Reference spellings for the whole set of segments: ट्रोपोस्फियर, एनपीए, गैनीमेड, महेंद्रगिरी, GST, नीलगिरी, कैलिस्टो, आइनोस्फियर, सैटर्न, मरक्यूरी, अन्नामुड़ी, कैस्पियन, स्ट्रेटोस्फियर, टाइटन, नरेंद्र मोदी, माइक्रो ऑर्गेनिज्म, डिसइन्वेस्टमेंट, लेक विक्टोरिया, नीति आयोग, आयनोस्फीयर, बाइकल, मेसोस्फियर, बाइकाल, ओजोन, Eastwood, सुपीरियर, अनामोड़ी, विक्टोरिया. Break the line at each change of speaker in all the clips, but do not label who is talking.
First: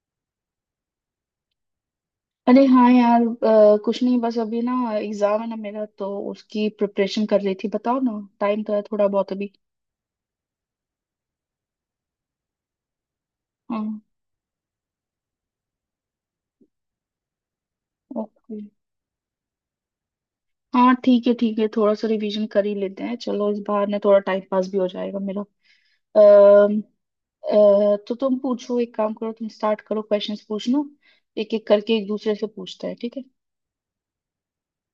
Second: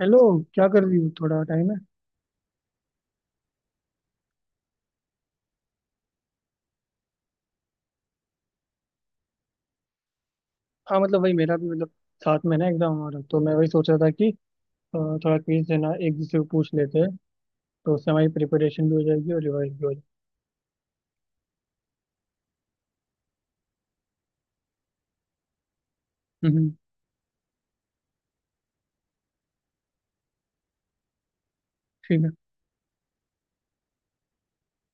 Hello. क्या कर रही हो? थोड़ा टाइम है?
अरे हाँ यार, कुछ नहीं। बस अभी ना एग्जाम है ना मेरा, तो उसकी प्रिपरेशन कर रही थी। बताओ ना, टाइम तो है थोड़ा बहुत अभी।
हाँ, मतलब वही, मेरा भी मतलब साथ में ना एग्जाम हो रहा, तो मैं वही सोच रहा
हाँ।
था कि अ, थोड़ा क्विज से ना एक दूसरे को पूछ लेते हैं, तो उससे हमारी
ओके।
प्रिपरेशन भी हो जाएगी और रिवाइज भी हो
हाँ ठीक है ठीक है, थोड़ा सा रिवीजन कर ही लेते हैं। चलो इस बार ना थोड़ा टाइम पास भी हो जाएगा मेरा।
जाएगी।
अम, तो तुम पूछो, एक काम करो, तुम स्टार्ट करो क्वेश्चंस पूछना। एक एक करके एक
ठीक है।
दूसरे से पूछते हैं, ठीक है।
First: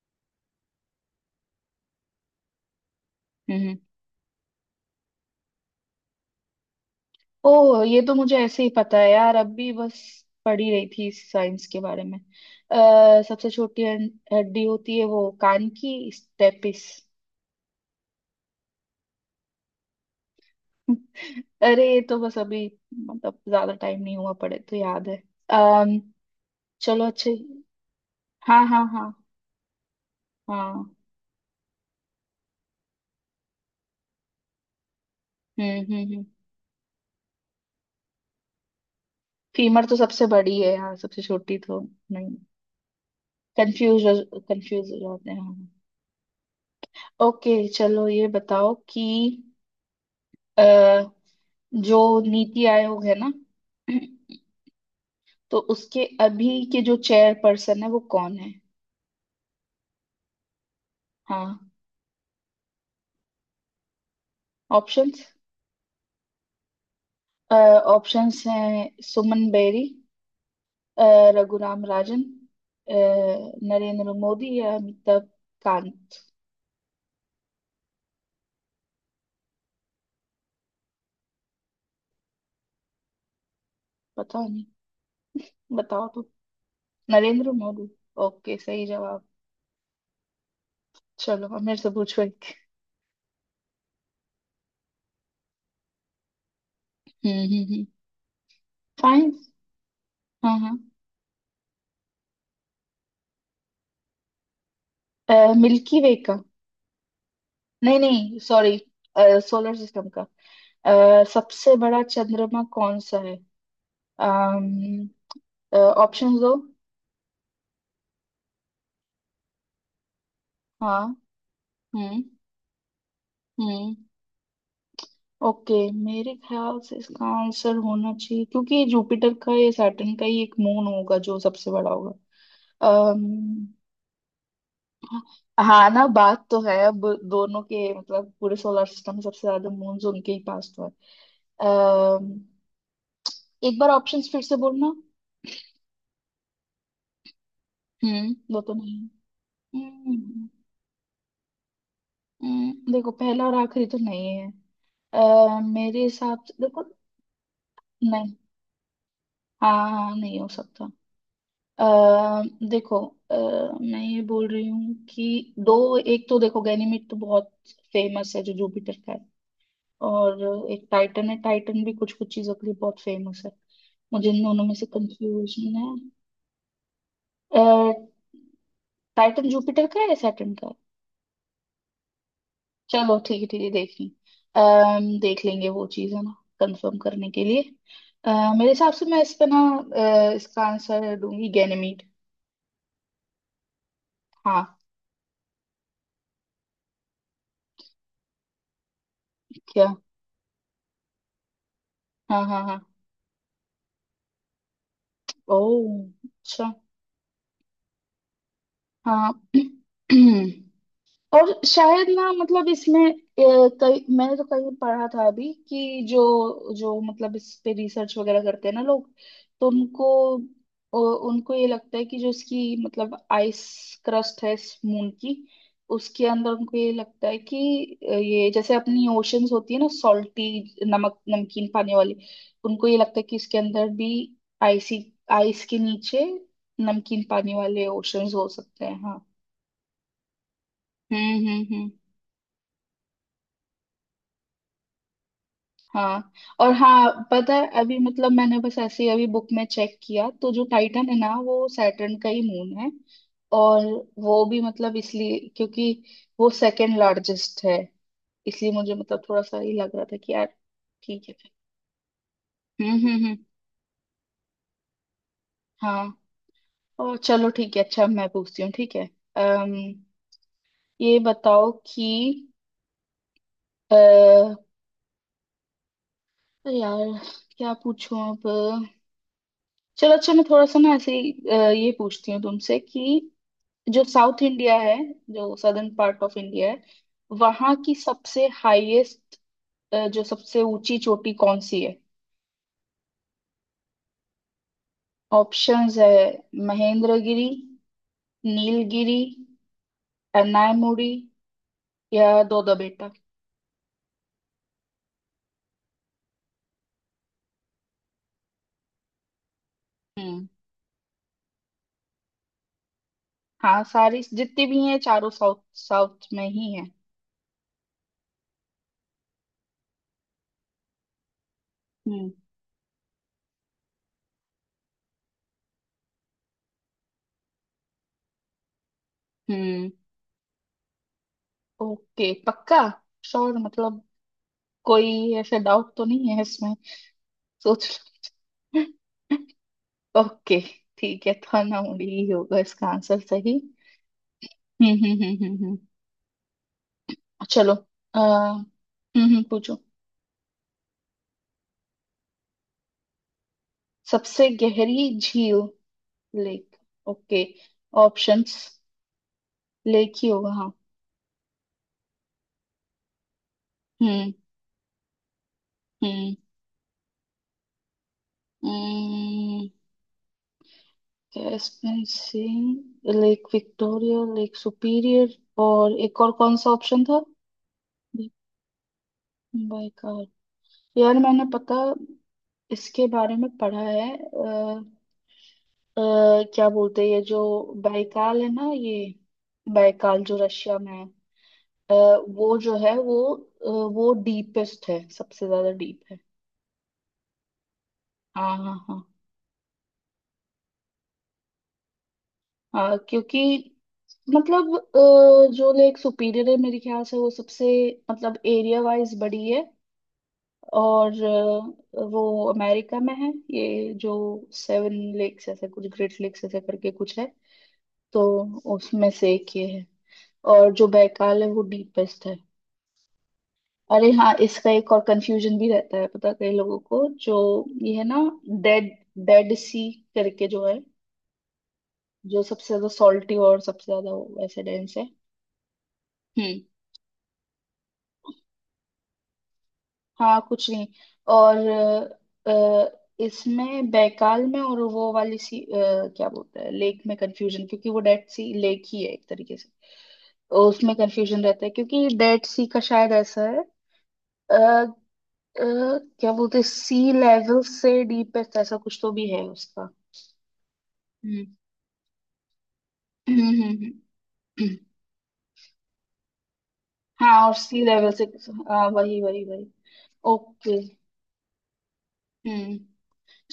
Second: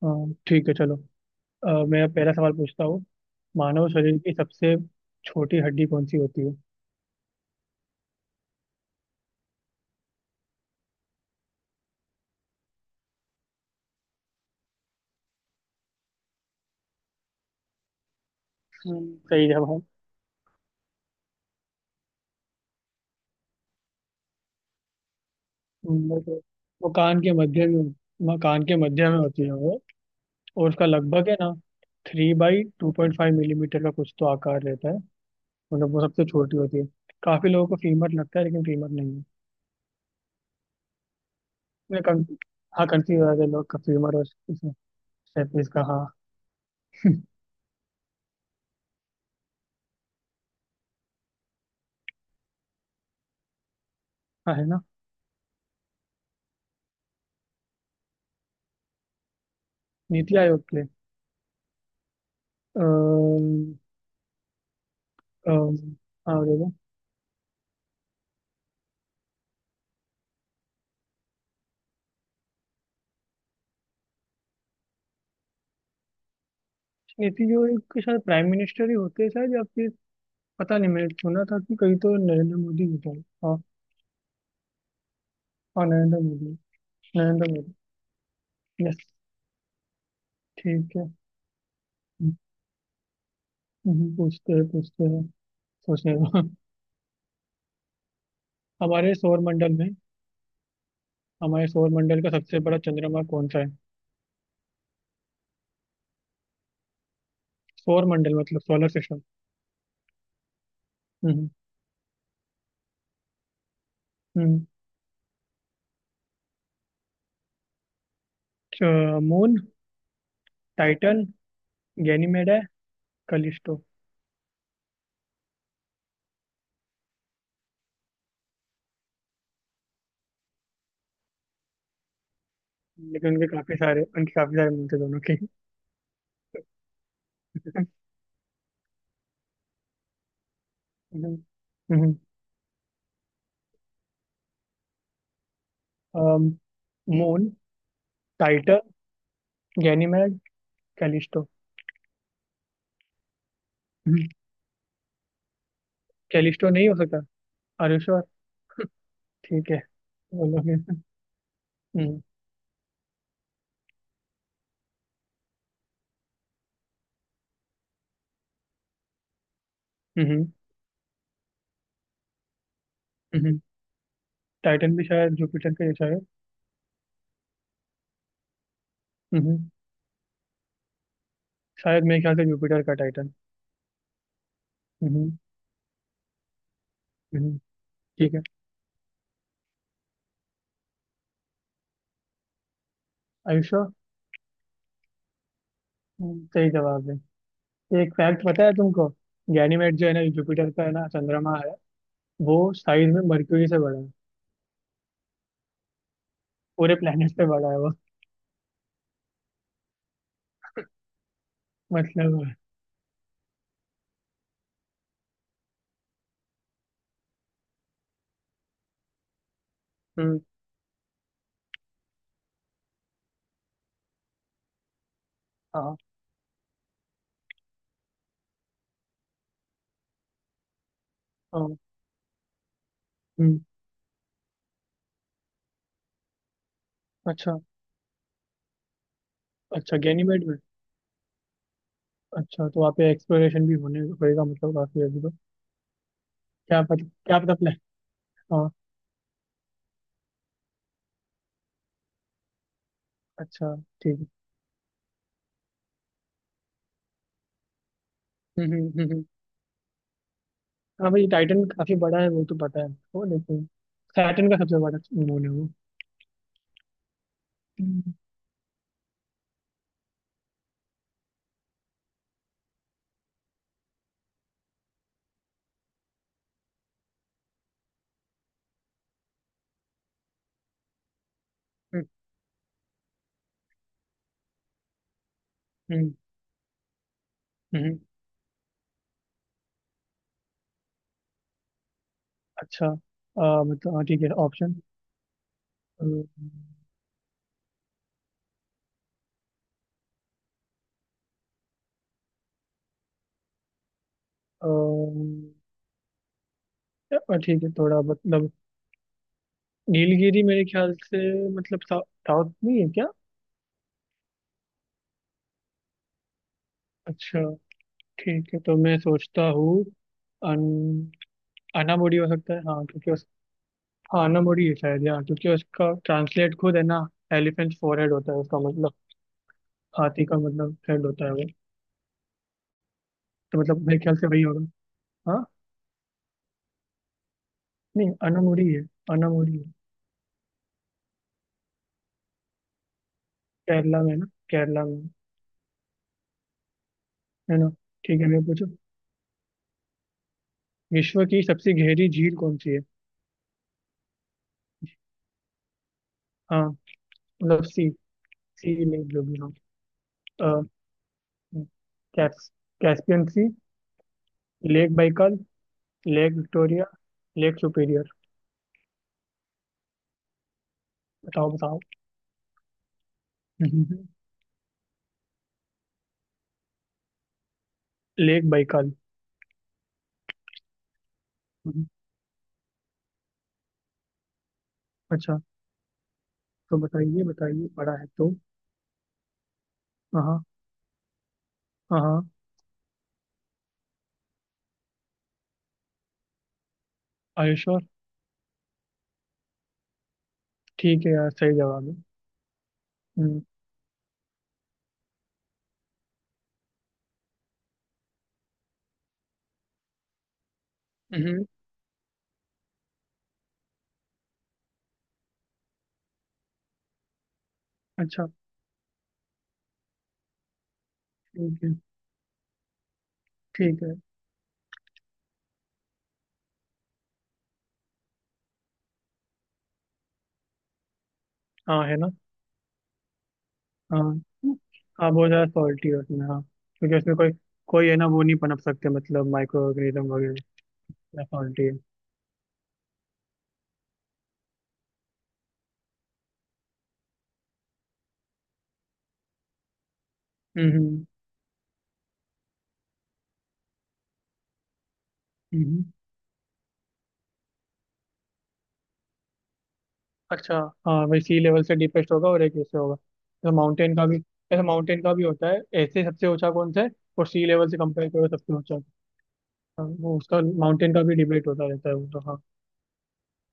ठीक है, चलो। मैं पहला सवाल पूछता हूँ।
हम्म हम्म।
मानव शरीर की सबसे छोटी हड्डी कौन सी होती है?
ओह ये तो मुझे ऐसे ही पता है यार, अब भी बस पढ़ी रही थी साइंस के बारे में। सबसे छोटी हड्डी होती है वो कान की स्टेपिस।
सही जवाब।
अरे ये तो बस अभी मतलब ज्यादा टाइम नहीं हुआ पड़े, तो याद है। अम्म
हम्म, वो तो- वो
चलो
कान के
अच्छे।
मध्य में
हाँ हाँ हाँ
होती है वो। और
हाँ।
उसका लगभग है ना, 3x2.5 मिलीमीटर का कुछ तो आकार रहता है। मतलब वो सबसे
हम्म।
छोटी होती है। काफी लोगों को फीमर लगता है, लेकिन फीमर नहीं है।
फीमर तो सबसे बड़ी है, हाँ सबसे छोटी तो
मैं कं,
नहीं।
हाँ, कंफ्यूज आ गए लोग
कंफ्यूज,
फीमर और इसमें
कंफ्यूज हो जाते हैं हाँ।
सैपीज का, हाँ।
ओके, चलो ये बताओ कि जो नीति आयोग है ना,
हाँ, है ना।
तो उसके अभी के जो चेयर पर्सन है वो कौन है।
नीति आयोग के?
हाँ।
अम्म,
ऑप्शंस।
अम्म, हाँ, देखो।
ऑप्शंस हैं सुमन बेरी, अ, रघुराम राजन, अ, नरेंद्र मोदी या अमिताभ कांत।
नीति, जो एक शायद प्राइम मिनिस्टर ही होते हैं शायद, या फिर पता नहीं, मैंने सुना था कि कहीं तो नरेंद्र मोदी होता है, हाँ।
पता नहीं,
हाँ,
बताओ
नरेंद्र
तो।
मोदी। नरेंद्र
नरेंद्र
मोदी।
मोदी। ओके सही
यस।
जवाब।
ठीक है।
चलो अब मेरे से पूछो
हम्म,
एक।
पूछते हैं, पूछते हैं। सोचने दो।
हम्म।
हमारे
फाइन।
सौर मंडल में
हाँ हाँ।
हमारे सौर मंडल का सबसे बड़ा चंद्रमा कौन सा है?
मिल्की वे का? नहीं
सौर मंडल
नहीं
मतलब
sorry.
Solar system.
Solar system का
हम्म।
सबसे बड़ा चंद्रमा कौन सा है?
हम्म।
ऑप्शन दो।
मून,
हाँ।
टाइटन,
हम्म
गैनीमेड है, कलिस्टो।
हम्म। ओके। मेरे ख्याल से इसका आंसर होना चाहिए क्योंकि ये जुपिटर का या सैटर्न का ही एक मून होगा जो सबसे बड़ा होगा।
लेकिन
अम्म
उनके काफी सारे मिलते दोनों के।
हाँ ना, बात तो है अब दोनों के मतलब पूरे सोलर सिस्टम में सबसे ज्यादा मून्स उनके ही पास तो
हम्म,
है।
हम्म,
अम्म एक बार ऑप्शंस फिर से बोलना।
अम, मून,
वो तो
टाइटन,
नहीं।
गैनीमेड,
हम्म,
कैलिस्टो।
देखो पहला और आखिरी तो नहीं
हम्म,
है। मेरे हिसाब से
कैलिस्टो
देखो।
नहीं हो सकता। अरे श्योर।
नहीं, हाँ
ठीक है,
हाँ नहीं हो
बोलो
सकता।
फिर। हम्म,
आ, देखो, अ, मैं ये बोल रही हूँ कि दो एक तो देखो, गैनीमेड तो बहुत फेमस है जो जुपिटर का है।
हम्म,
और एक टाइटन है, टाइटन भी कुछ कुछ चीजों के लिए बहुत फेमस है।
हम्म,
मुझे इन दोनों में से
टाइटन भी शायद जुपिटर का
कंफ्यूजन
जैसा है।
है,
हम्म,
टाइटन जुपिटर का है या सैटर्न का है।
शायद मेरे ख्याल से जुपिटर का
चलो
टाइटन।
ठीक है देख लें।
हम्म,
देख लेंगे वो चीज़ है ना कंफर्म करने के
हम्म,
लिए।
ठीक है।
मेरे हिसाब से मैं इस पे ना इसका आंसर दूंगी गैनेमीड।
आयुष्या
हाँ।
सही जवाब है। एक फैक्ट पता है तुमको?
क्या?
गैनीमेड जो है ना जुपिटर का है ना चंद्रमा है।
हाँ
वो
हाँ हाँ।
साइज में मरक्यूरी से बड़ा है।
ओह अच्छा।
पूरे प्लेनेट से बड़ा है वो।
हाँ और शायद ना
मतलब,
मतलब इसमें कई, मैंने तो कहीं पढ़ा था अभी कि जो जो मतलब इस पे रिसर्च वगैरह करते हैं ना लोग, तो उनको
हम्म,
उनको ये लगता है कि जो इसकी मतलब आइस क्रस्ट है इस मून की,
हाँ
उसके अंदर उनको ये लगता है कि ये जैसे अपनी ओशंस होती है ना, सॉल्टी नमक नमकीन
हाँ,
पानी वाली, उनको ये लगता है कि इसके
हम्म,
अंदर भी आइसी, आइस के नीचे नमकीन पानी
अच्छा।
वाले ओशंस हो सकते हैं। हाँ।
अच्छा, गैनीमेड में।
हम्म।
अच्छा, तो वहाँ पे एक्सप्लोरेशन भी होने होएगा, मतलब काफी अभी तो।
हाँ और
क्या पता,
हाँ
क्या
पता
पता
है
प्लान।
अभी मतलब मैंने
हाँ,
बस ऐसे ही अभी बुक में चेक किया तो जो टाइटन है ना वो सैटर्न का ही मून है।
अच्छा,
और
ठीक है।
वो भी मतलब इसलिए क्योंकि वो सेकंड लार्जेस्ट है,
हम्म,
इसलिए
हम्म,
मुझे मतलब थोड़ा सा ये लग रहा था कि यार
हाँ भाई,
ठीक है फिर।
टाइटन काफी बड़ा है वो तो, पता है। वो
हम्म।
लेकिन सैटर्न का सबसे बड़ा मून है वो।
हाँ और चलो ठीक है, अच्छा
हम्म,
मैं पूछती हूँ ठीक है। अम ये बताओ कि अ, यार क्या पूछूं अब। चलो अच्छा मैं थोड़ा सा ना ऐसे ही ये
हम्म,
पूछती हूँ तुमसे कि जो साउथ इंडिया है, जो सदर्न
हम्म,
पार्ट ऑफ इंडिया है, वहां की
हम्म।
सबसे हाईएस्ट जो सबसे ऊंची चोटी कौन सी है।
अच्छा। मतलब हाँ, ठीक है, ऑप्शन।
ऑप्शंस है महेंद्रगिरी, नीलगिरी, अन्नायमुड़ी या दोदबेटा।
अ, ठीक है, थोड़ा मतलब नीलगिरी
हम्म।
मेरे ख्याल से। मतलब साउथ नहीं है क्या?
हाँ, सारी जितनी भी हैं चारों साउथ साउथ में ही है।
अच्छा, ठीक है, तो मैं सोचता हूँ। अन, अनामोड़ी हो
हम्म
सकता है हाँ, क्योंकि उस, हाँ, अनामोड़ी है शायद यहाँ, क्योंकि उसका ट्रांसलेट खुद है ना एलिफेंट फोरहेड होता है, उसका मतलब
हम्म।
हाथी का मतलब हेड होता है वो।
ओके पक्का, श्योर,
तो मतलब मेरे
मतलब
ख्याल से वही होगा।
कोई
हाँ,
ऐसा डाउट तो नहीं है इसमें। सोच
नहीं अनामोड़ी है।
लो।
अनामोड़ी है।
ओके, ठीक है तो अन्नामुड़ी ही होगा इसका आंसर सही।
केरला में है ना, केरला में।
हम्म।
है ना।
चलो। आ,
ठीक है, मैं पूछो।
पूछो।
विश्व की सबसे गहरी झील कौन सी है?
सबसे गहरी झील?
हाँ,
लेक? ओके।
मतलब सी।
ऑप्शंस।
सी लेक जो भी हो।
लेक ही होगा
अ,
हाँ।
कैस, कैस्पियन सी,
हम्म
लेक बाइकल, लेक
हम्म।
विक्टोरिया, lake सुपीरियर।
हम्म,
बताओ, बताओ।
कैस्पियन sea, लेक विक्टोरिया, lake सुपीरियर, और एक और कौन सा ऑप्शन था?
Lake बाइकल।
By car? यार मैंने, पता,
हम्म,
इसके बारे में पढ़ा है।
अच्छा।
क्या
तो
बोलते हैं ये
बताइए,
जो
बताइए पढ़ा है तो।
बाइकाल है ना, ये बाइकाल जो
हाँ,
रशिया में है,
हाँ, हाँ।
वो जो है वो वो डीपेस्ट है, सबसे ज्यादा डीप है।
Are you sure?
हाँ हाँ हाँ।
ठीक है यार, सही जवाब है।
हाँ क्योंकि
हम्म,
मतलब जो लेक सुपीरियर है मेरे ख्याल से वो सबसे मतलब एरिया वाइज बड़ी है। और
हम्म,
वो अमेरिका में है, ये जो सेवन लेक्स ऐसे कुछ ग्रेट लेक्स ऐसे करके कुछ है, तो
अच्छा,
उसमें से एक ये है। और जो बैकाल है वो
ठीक है,
डीपेस्ट है।
ठीक है।
अरे हाँ इसका एक और कंफ्यूजन भी रहता है पता है कई लोगों को, जो ये है ना डेड, डेड सी करके जो है,
हाँ, है ना।
जो सबसे ज्यादा सॉल्टी और सबसे
हाँ,
ज्यादा वो ऐसे डेंस है।
हाँ, बहुत ज़्यादा सॉल्टी है उसमें, हाँ,
हम्म।
क्योंकि उसमें कोई, कोई है ना वो नहीं पनप सकते, मतलब माइक्रो ऑर्गेनिज्म
हाँ कुछ
वगैरह।
नहीं। और
सॉल्टी है।
इसमें बैकाल में और वो वाली सी क्या बोलते हैं लेक में कंफ्यूजन क्योंकि वो डेड सी लेक ही है एक तरीके से। उसमें
हम्म,
कंफ्यूजन रहता है क्योंकि डेड सी का शायद ऐसा है अ, अ,
हम्म,
क्या बोलते हैं सी लेवल से डीपेस्ट ऐसा कुछ तो भी है उसका।
अच्छा। हाँ वही, सी
हम्म
लेवल से डीपेस्ट होगा और एक ऐसे होगा।
हम्म,
तो
हम्म, हम्म, हम्म।
माउंटेन का भी होता है ऐसे, सबसे ऊंचा कौन सा है, और
हाँ
सी
और
लेवल से
सी
कंपेयर
लेवल से
करो सबसे ऊंचा।
हाँ वही वही वही।
हाँ, वो उसका
ओके।
माउंटेन का भी डिबेट होता रहता है वो तो, हाँ।
हम्म।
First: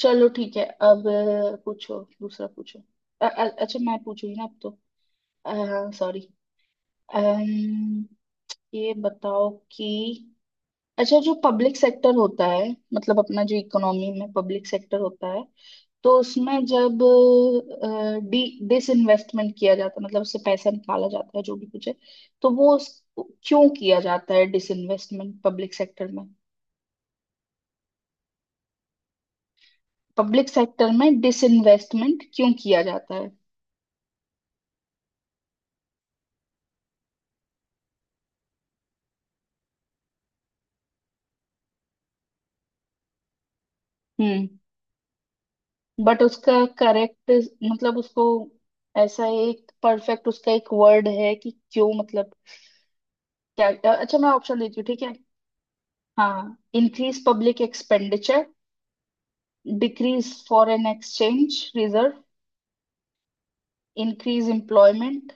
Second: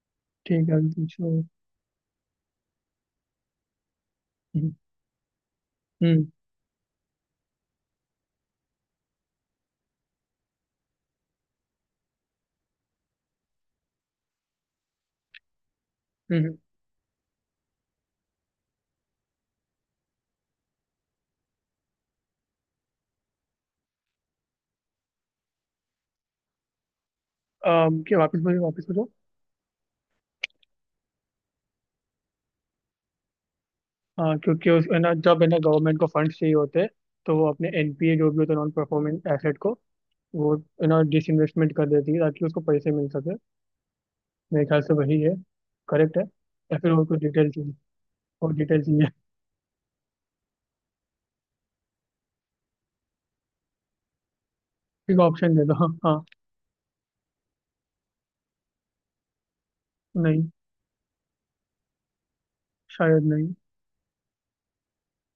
चलो ठीक है
ठीक है, अभी
अब
पूछो।
पूछो दूसरा पूछो। अच्छा मैं पूछूंगी ना अब
हम्म,
तो। सॉरी।
हम्म,
ये बताओ कि अच्छा जो पब्लिक सेक्टर होता है, मतलब अपना जो इकोनॉमी में पब्लिक सेक्टर होता है, तो
हम्म।
उसमें जब अ, डी डिसइन्वेस्टमेंट किया जाता है, मतलब उससे पैसा निकाला जाता है जो भी कुछ है, तो क्यों किया जाता है डिसइन्वेस्टमेंट पब्लिक सेक्टर में?
क्या? वापस बोलो, वापस बोलो।
पब्लिक सेक्टर में डिसइन्वेस्टमेंट क्यों किया जाता है?
हाँ, क्योंकि उस है ना, जब है ना गवर्नमेंट को फंड चाहिए होते हैं, तो वो अपने एनपीए जो भी होता है, नॉन परफॉर्मिंग एसेट को वो है ना डिसइन्वेस्टमेंट कर देती है, ताकि उसको पैसे मिल सके।
हम्म।
मेरे ख्याल से वही है। करेक्ट
बट
है।
उसका
या फिर और कुछ
करेक्ट
डिटेल चाहिए?
मतलब उसको
और डिटेल चाहिए?
ऐसा एक परफेक्ट उसका एक वर्ड है कि क्यों मतलब क्या, अच्छा मैं ऑप्शन देती हूँ ठीक है।
ठीक, ऑप्शन दे दो, हाँ हाँ।
हाँ। इंक्रीज पब्लिक एक्सपेंडिचर, डिक्रीज
नहीं,
फॉरेन एक्सचेंज रिजर्व,
शायद नहीं।
Increase employment,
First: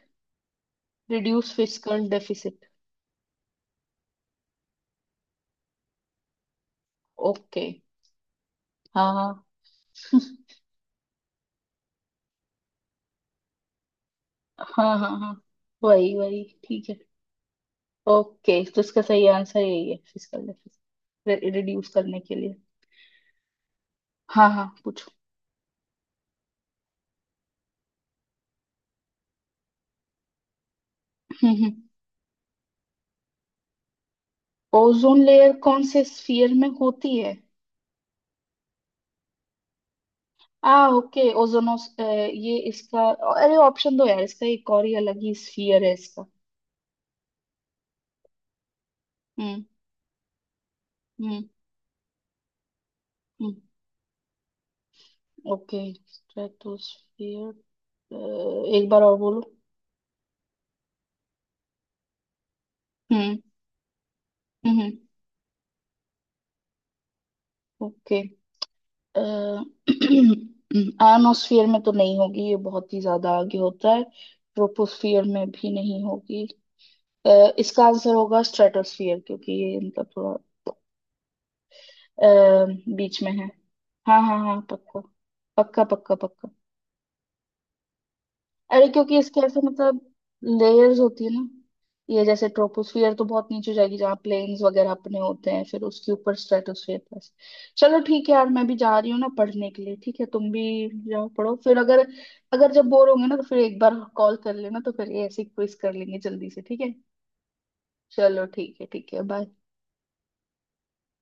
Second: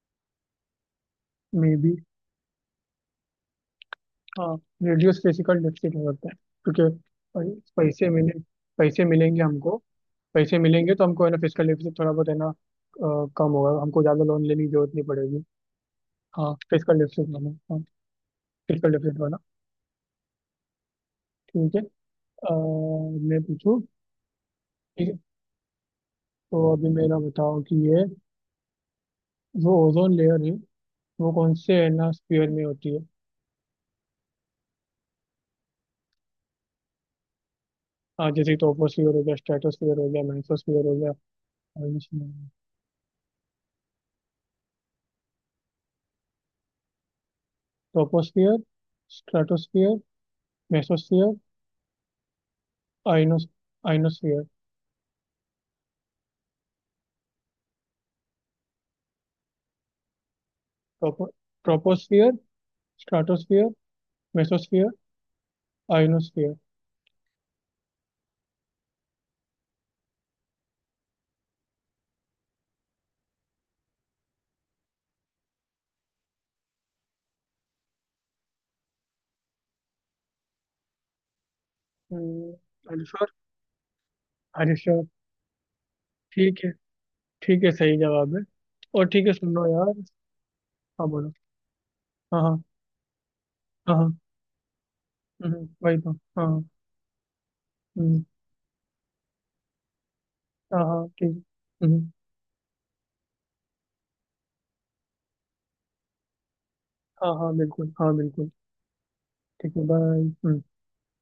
reduce
may be,
fiscal deficit.
हाँ, रेडियोस फिजिकल डेफिसिट हो सकता है। क्योंकि पै-
ओके।
पैसे मिले। पैसे
हाँ हाँ।
मिलेंगे हमको। पैसे मिलेंगे तो हमको है ना फिजिकल डेफिसिट थोड़ा बहुत है ना कम होगा, हमको ज़्यादा लोन लेने की जरूरत
हाँ
नहीं
हाँ हाँ
पड़ेगी।
वही वही
हाँ,
ठीक है।
फिजिकल डेफिसिट वाला, हाँ।
ओके तो
फिजिकल
इसका
डेफिसिट
सही
वाला।
आंसर यही है, फिस्कल डेफिसिट
ठीक है।
रिड्यूस
अ,
करने के लिए।
मैं पूछूँ?
हाँ हाँ
ठीक
पूछो।
है, तो अभी मेरा बताओ कि ये जो ओजोन लेयर है, वो कौन से
हम्म।
है ना स्पीयर में होती है?
ओजोन लेयर कौन से स्फीयर में होती है?
हाँ, जैसे टोपोस्फियर हो गया, स्ट्रेटोस्फियर हो गया,
आ
मेसोस्फियर हो गया।
ओके ओजोनोस ये इसका, अरे ऑप्शन दो यार, इसका एक और ही अलग ही स्फीयर है इसका।
Troposphere,
hmm.
Stratosphere, मेसोस्फियर,
hmm.
आइनोस
हम्म,
आइनोस्फियर।
ओके स्ट्रेटोस्फियर, एक बार और बोलो।
टोपो ट्रोपोस्फियर,
hmm
stratosphere,
hmm.
मेसोस्फियर, आइनोस्फियर।
Okay. आयनोस्फीयर में तो नहीं होगी, ये बहुत ही ज्यादा आगे होता है। ट्रोपोस्फियर में भी नहीं होगी। अ, इसका आंसर होगा स्ट्रेटोस्फियर क्योंकि ये इनका थोड़ा अ, बीच में
अल्फर,
है। हाँ हाँ हाँ पक्का
हरीश्वर।
पक्का पक्का पक्का।
ठीक है। ठीक है, सही जवाब है।
अरे
और
क्योंकि
ठीक है,
इसके ऐसे
सुनो यार।
मतलब लेयर्स
हाँ,
होती है
बोलो।
ना, ये
हाँ
जैसे
हाँ
ट्रोपोस्फियर तो बहुत नीचे जाएगी
हाँ,
जहाँ
हाँ,
प्लेन्स वगैरह अपने होते हैं, फिर
वही
उसके
तो,
ऊपर
हाँ।
स्ट्रेटोस्फियर plus. चलो
हम्म,
ठीक है यार मैं भी जा रही हूँ ना पढ़ने के लिए, ठीक है तुम भी
हाँ हाँ,
जाओ
ठीक
पढ़ो। फिर
है,
अगर
हम्म।
अगर जब बोर होंगे ना तो फिर एक बार कॉल कर लेना तो फिर ये ऐसे क्विज कर लेंगे जल्दी से, ठीक है।
हाँ हाँ बिल्कुल, हाँ
चलो
बिल्कुल।
ठीक है बाय।
ठीक है, बाय।